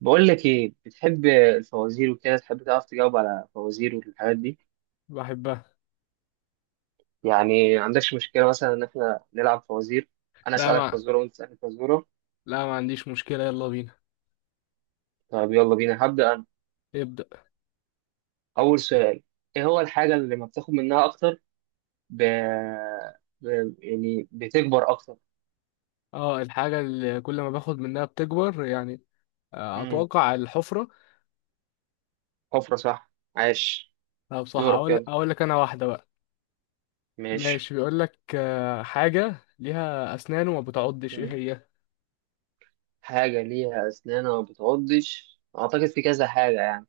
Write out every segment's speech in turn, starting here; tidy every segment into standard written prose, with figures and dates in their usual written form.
بقول لك ايه، بتحب الفوازير وكده؟ تحب تعرف تجاوب على فوازير والحاجات دي؟ بحبها. يعني ما عندكش مشكلة مثلا ان احنا نلعب فوازير؟ انا لا اسالك ما فزورة وانت تسالني فزورة. لا ما عنديش مشكلة، يلا بينا. طب يلا بينا، هبدأ انا. ابدأ. اول سؤال: ايه هو الحاجة اللي لما بتاخد منها اكتر ب... يعني بتكبر اكتر؟ اه، الحاجة اللي كل ما باخد منها بتكبر يعني. امم اتوقع الحفرة. حفرة، صح، عاش. لا، بصح دورك، اقول يلا. اقول لك انا واحدة بقى. ماشي. ماشي، بيقول لك حاجة ليها اسنان وما بتعضش، ايه مم. هي؟ حاجة ليها اسنان وما بتعضش، اعتقد في كذا حاجة يعني.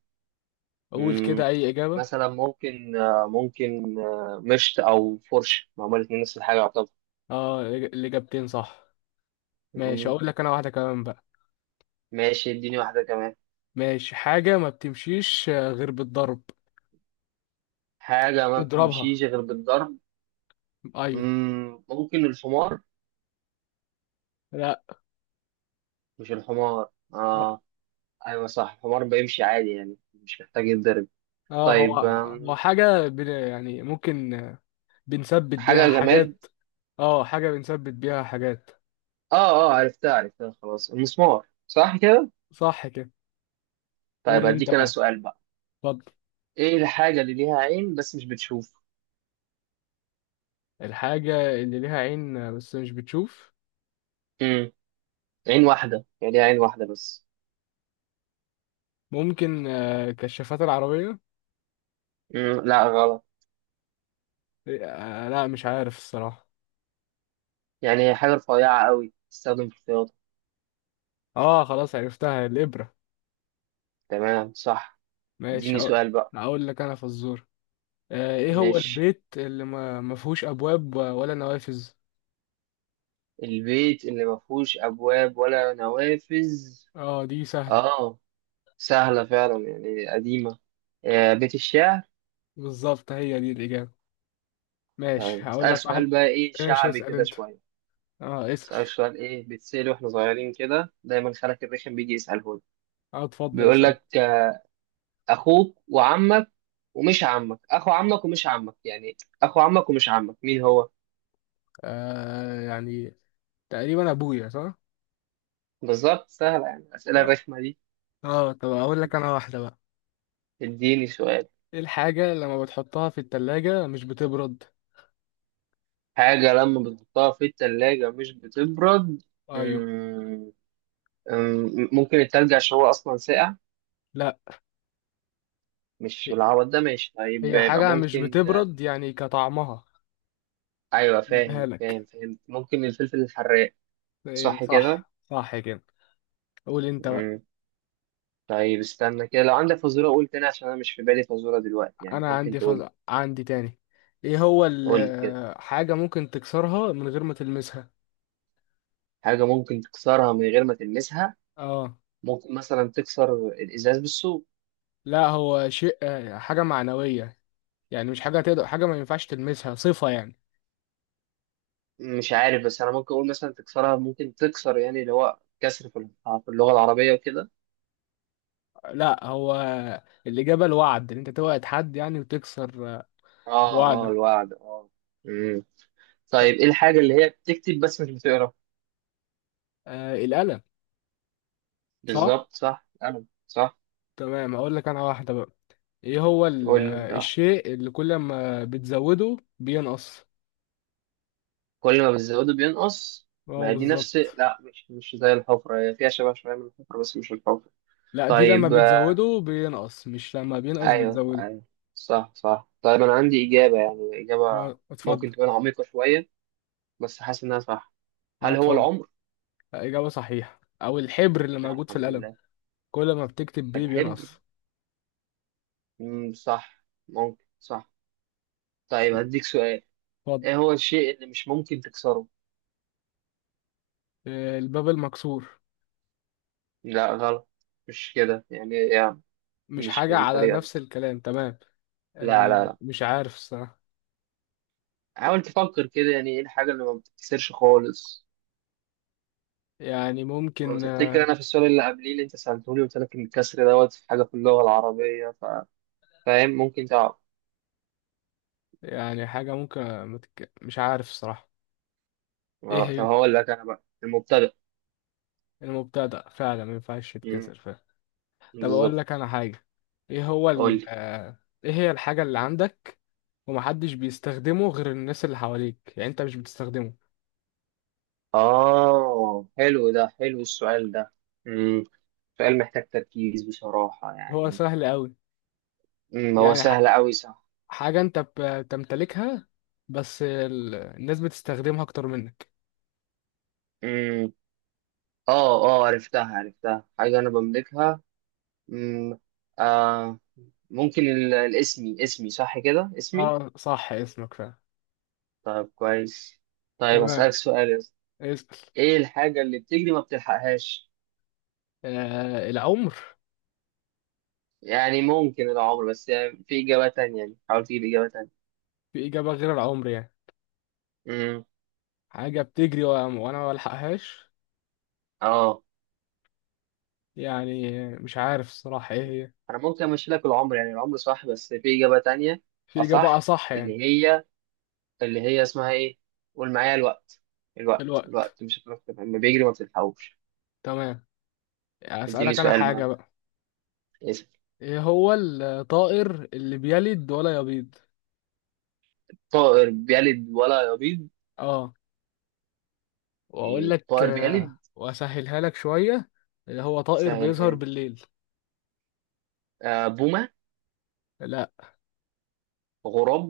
قول مم، كده اي اجابة. مثلا ممكن ممكن مشط او فرشه، ما هما الاتنين نفس الحاجه يعتبر. اه، الاجابتين صح. ماشي، مم، اقول لك انا واحدة كمان بقى. ماشي، اديني واحده كمان. ماشي، حاجة ما بتمشيش غير بالضرب. حاجه ما اضربها. بتمشيش غير بالضرب. ايوه. ممكن الحمار. لا. مش الحمار، لا. اه. ايوه صح، الحمار بيمشي عادي يعني، مش محتاج يتضرب. اه هو. طيب. هو حاجة يعني ممكن بنثبت بيها حاجه جماد. حاجات. اه، حاجة بنثبت بيها حاجات. اه اه، عرفتها عرفتها، خلاص المسمار، صح كده. صح كده. طيب قول انت هديك انا بقى. سؤال بقى: اتفضل. ايه الحاجه اللي ليها عين بس مش بتشوف؟ الحاجة اللي ليها عين بس مش بتشوف. مم، عين واحده يعني، ليها عين واحده بس. ممكن كشافات العربية. لا غلط. لا، مش عارف الصراحة. يعني هي حاجة رفيعة قوي تستخدم في الرياضة. اه خلاص، عرفتها، الإبرة. تمام صح. ماشي، اديني سؤال بقى. هقول لك انا فزور. ايه هو ماشي. البيت اللي ما فيهوش ابواب ولا نوافذ؟ البيت اللي ما فيهوش أبواب ولا نوافذ. اه دي سهلة. اه، سهلة فعلا يعني، قديمة. بيت الشعر. بالظبط، هي دي الإجابة. ماشي طيب هقول هسألك لك واحد. سؤال بقى، ايه ماشي شعبي اسأل كده انت. شوية. اه اسأل. هسألك سؤال ايه بيتسأل واحنا صغيرين كده دايما، خالك الرخم بيجي يسأله لي. اه اتفضل بيقول اسأل. لك أخوك وعمك ومش عمك، أخو عمك ومش عمك يعني، أخو عمك ومش عمك، مين هو؟ يعني تقريبا ابويا صح. بالظبط، سهلة يعني الأسئلة اه الرخمة دي. اه، طب اقول لك انا واحده بقى. اديني سؤال. ايه الحاجه لما بتحطها في التلاجة مش بتبرد؟ حاجة لما بتحطها في التلاجة مش بتبرد. ايوه. مم، ممكن التلج، عشان هو أصلا ساقع. لا. مش بالعوض ده، ماشي طيب، هي يبقى حاجه مش ممكن. بتبرد يعني كطعمها. أيوة اديها فاهم فاهم لك. فاهم، ممكن الفلفل الحراق. يعني صح كده. صح صح كده. قول انت بقى. مم، طيب استنى كده، لو عندك فزورة قول تاني، عشان أنا مش في بالي فزورة دلوقتي يعني، انا ممكن عندي تقول. عندي تاني. ايه هو قول كده. ال... حاجه ممكن تكسرها من غير ما تلمسها. حاجة ممكن تكسرها من غير ما تلمسها. اه. ممكن مثلا تكسر الإزاز بالسوق. لا، هو شيء، حاجه معنويه. يعني مش حاجه تقدر، حاجه ما ينفعش تلمسها، صفه يعني. مش عارف، بس انا ممكن اقول مثلا تكسرها ممكن تكسر، يعني اللي هو كسر في اللغه العربيه وكده. لا هو الإجابة الوعد، إن أنت توعد حد يعني وتكسر. اه اه، بوعدك. الوعد، اه. امم طيب، ايه الحاجه اللي هي بتكتب بس مش بتقرا؟ القلم. صح؟ بالظبط، صح انا صح. تمام، هقول لك أنا واحدة بقى. إيه هو قول لي انت الشيء اللي كل ما بتزوده بينقص؟ كل ما بتزوده بينقص. ما اه هي دي نفس، بالظبط. لا مش زي الحفره، هي فيها شبه شويه من الحفره بس مش الحفره. لا، دي لما طيب بتزوده بينقص، مش لما بينقص ايوه بتزوده. ايوه، صح صح. طيب انا عندي اجابه، يعني اجابه اه اتفضل. ممكن تكون عميقه شويه، بس حاسس انها صح. اه هل هو اتفضل. العمر؟ إجابة صحيحة، أو الحبر اللي موجود في الحمد القلم. لله. كل ما بتكتب بيه الحبر. بينقص. صح، ممكن، صح. طيب هديك سؤال. اتفضل. ايه هو الشيء اللي مش ممكن تكسره؟ الباب المكسور. لا غلط. مش كده يعني، يعني مش مش حاجة على بالطريقة دي. نفس الكلام تمام. لا لا لا، مش عارف الصراحة. حاول تفكر كده يعني، ايه الحاجة اللي ما بتتكسرش خالص. يعني لو ممكن تفتكر آه، انا في السؤال اللي قبليه اللي انت سألتوني قلت لك ان الكسر دوت في حاجة في اللغة العربية فاهم؟ ممكن تعرف؟ يعني حاجة ممكن. مش عارف الصراحة. ايه طب هي؟ هقول لك انا بقى، المبتدأ. المبتدأ فعلا ما ينفعش مم، يتكسر فعلا. طب اقول بالظبط. لك انا حاجة. ايه هو قول ال... لي. آه، ايه هي الحاجة اللي عندك ومحدش بيستخدمه غير الناس اللي حواليك يعني انت مش بتستخدمه؟ آه حلو، ده حلو السؤال ده. مم. سؤال محتاج تركيز بصراحة هو يعني. سهل قوي. هو يعني سهل أوي صح. حاجة انت بتمتلكها، بس الناس بتستخدمها اكتر منك. مم. آه آه، عرفتها عرفتها، حاجة أنا بملكها. مم. آه، ممكن الاسمي، اسمي، صح كده، اسمي. اه صح، اسمك فعلا. طيب كويس. طيب تمام. هسألك سؤال يا اسطى. اسأل. إيه الحاجة اللي بتجري ما بتلحقهاش؟ العمر. يعني ممكن العمر، بس يعني في إجابة تانية، يعني حاول تجيب إجابة تانية. في إجابة غير العمر يعني. مم. حاجة بتجري وأنا ما بلحقهاش. آه. يعني مش عارف الصراحة إيه هي. انا ممكن امشي لك العمر، يعني العمر صح، بس في اجابه تانية. في إجابة اصح، أصح يعني. اللي هي، اللي هي اسمها ايه؟ قول معايا: الوقت. الوقت، الوقت. الوقت مش هتعرف تفهم، لما بيجري ما بتلحقوش. تمام. اديني أسألك أنا سؤال حاجة بقى. بقى. اسأل. إيه هو الطائر اللي بيلد ولا يبيض؟ طائر بيلد ولا يبيض. آه. وأقول لك طائر بيلد. وأسهلها لك شوية. اللي هو طائر سهلها بيظهر لي. بالليل. آه، بومه. لا. غراب.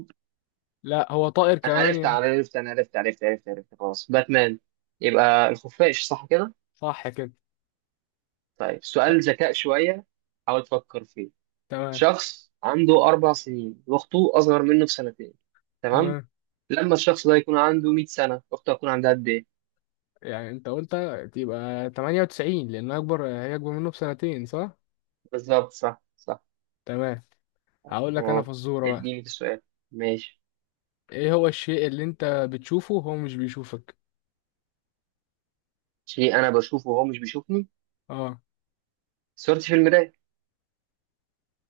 لا، هو طائر انا كمان عرفت انا يعني. عرفت انا عرفت، عرفت عرفت عرفت، خلاص، باتمان، يبقى الخفاش، صح كده. صح كده. طيب ت- سؤال ذكاء شويه، حاول تفكر فيه. تمام. شخص عنده أربع سنين وأخته أصغر منه بسنتين، تمام. تمام. لما الشخص ده يكون عنده 100 سنة، أخته هتكون عندها قد إيه؟ يعني أنت قلت تبقى 98 لأن أكبر، هي أكبر منه بسنتين صح؟ بالظبط، صح صح. تمام. هقول لك انا أه، فزوره بقى. اديني في السؤال. ماشي. ايه هو الشيء اللي انت بتشوفه وهو مش بيشوفك؟ شيء أنا بشوفه وهو مش بيشوفني. اه. صورتي في المراية.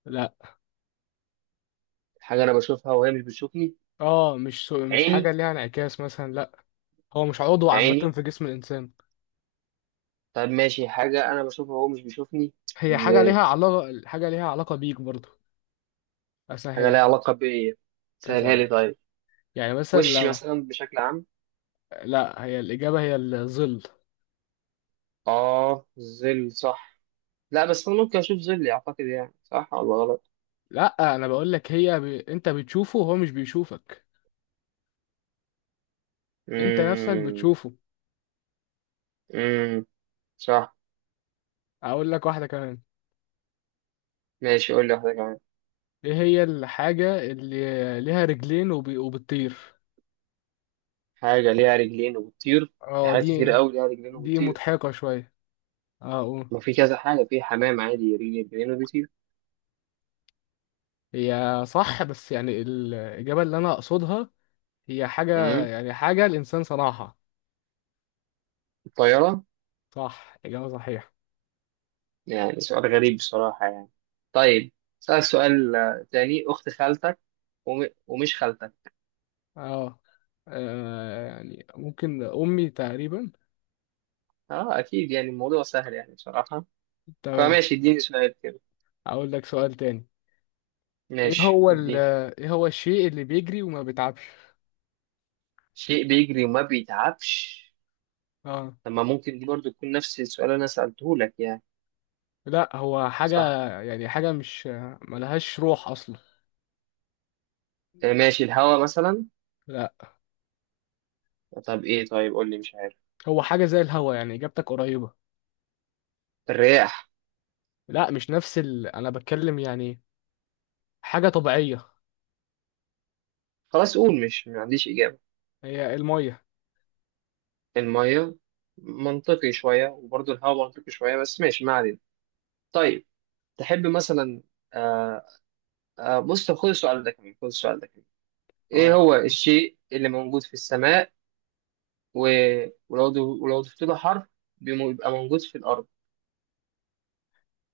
لا. حاجة أنا بشوفها وهي مش بتشوفني. اه، مش عيني. حاجه ليها انعكاس مثلا، لا. هو مش عضو عامه عيني. في جسم الانسان. طب ماشي، حاجة أنا بشوفها وهو مش بيشوفني. هي حاجه إزاي؟ ليها علاقه، حاجه ليها علاقه بيك برضه. حاجة ليها اسهلك. علاقة بإيه؟ سهلها لي كذا. طيب. يعني مثلا وشي مثلا بشكل عام. لا، هي الاجابه هي الظل. آه، ظل، صح. لا بس أنا ممكن أشوف ظلي، أعتقد يعني، صح ولا غلط؟ لا، انا بقول لك هي انت بتشوفه وهو مش بيشوفك. انت نفسك امم بتشوفه. امم صح. اقول لك واحده كمان. ماشي، قول لي واحدة كمان. ايه هي الحاجه اللي ليها رجلين وبتطير؟ حاجة ليها رجلين وبتطير. في اه حاجات كتير دي. قوي ليها رجلين دي وبتطير. مضحكة شوية. اه أقول. ما في كذا حاجة، في حمام عادي رجلين، رجلين وبيطير. هي صح بس يعني الإجابة اللي أنا أقصدها هي حاجة، امم يعني حاجة الإنسان صنعها. الطيارة. صح، إجابة صحيحة. يعني سؤال غريب بصراحة يعني. طيب، سألك سؤال تاني: أخت خالتك ومش خالتك. اه. يعني ممكن أمي تقريبا. اه أكيد، يعني الموضوع سهل يعني بصراحة. تمام. فماشي، اديني سؤال كده. أقول لك سؤال تاني. إيه ماشي هو ال اديني. إيه هو الشيء اللي بيجري وما بيتعبش؟ شيء بيجري وما بيتعبش. اه. طب ما ممكن دي برضو تكون نفس السؤال اللي أنا سألته لك يعني. لا، هو حاجة. صح. يعني حاجة مش ملهاش روح أصلا. ماشي، الهوا مثلا. لا، طب ايه، طيب قول لي، مش عارف. هو حاجة زي الهوا يعني، إجابتك قريبة. الرياح. لا، مش نفس أنا بتكلم يعني حاجة طبيعية. خلاص قول، مش ما عنديش إجابة. هي المية. المية. منطقي شوية، وبرضه الهوا منطقي شوية، بس ماشي ما علينا. طيب، تحب مثلا، آه آه، بص طب خد السؤال ده كمان، خد السؤال ده كمان. ايه اه، هو الشيء اللي موجود في السماء و... ولو ضفت له حرف بيبقى موجود في الأرض؟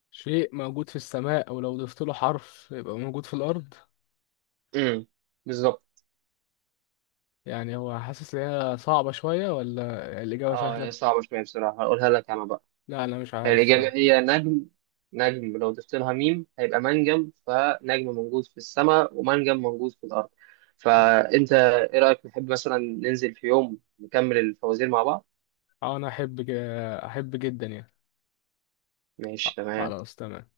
شيء موجود في السماء أو لو ضفت له حرف يبقى موجود في الأرض. امم بالظبط. يعني هو حاسس إن هي صعبة شوية ولا الإجابة اه سهلة؟ صعبة شوية بصراحة، هقولها لك انا بقى. لا، أنا مش عارف الصراحة. الإجابة هي نجم. نجم لو ضفت لها ميم هيبقى منجم، فنجم موجود في السماء ومنجم موجود في الأرض. فأنت إيه رأيك، نحب مثلا ننزل في يوم نكمل الفوازير مع بعض؟ أه، أنا أحب جدا يعني. ماشي تمام. خلاص تمام.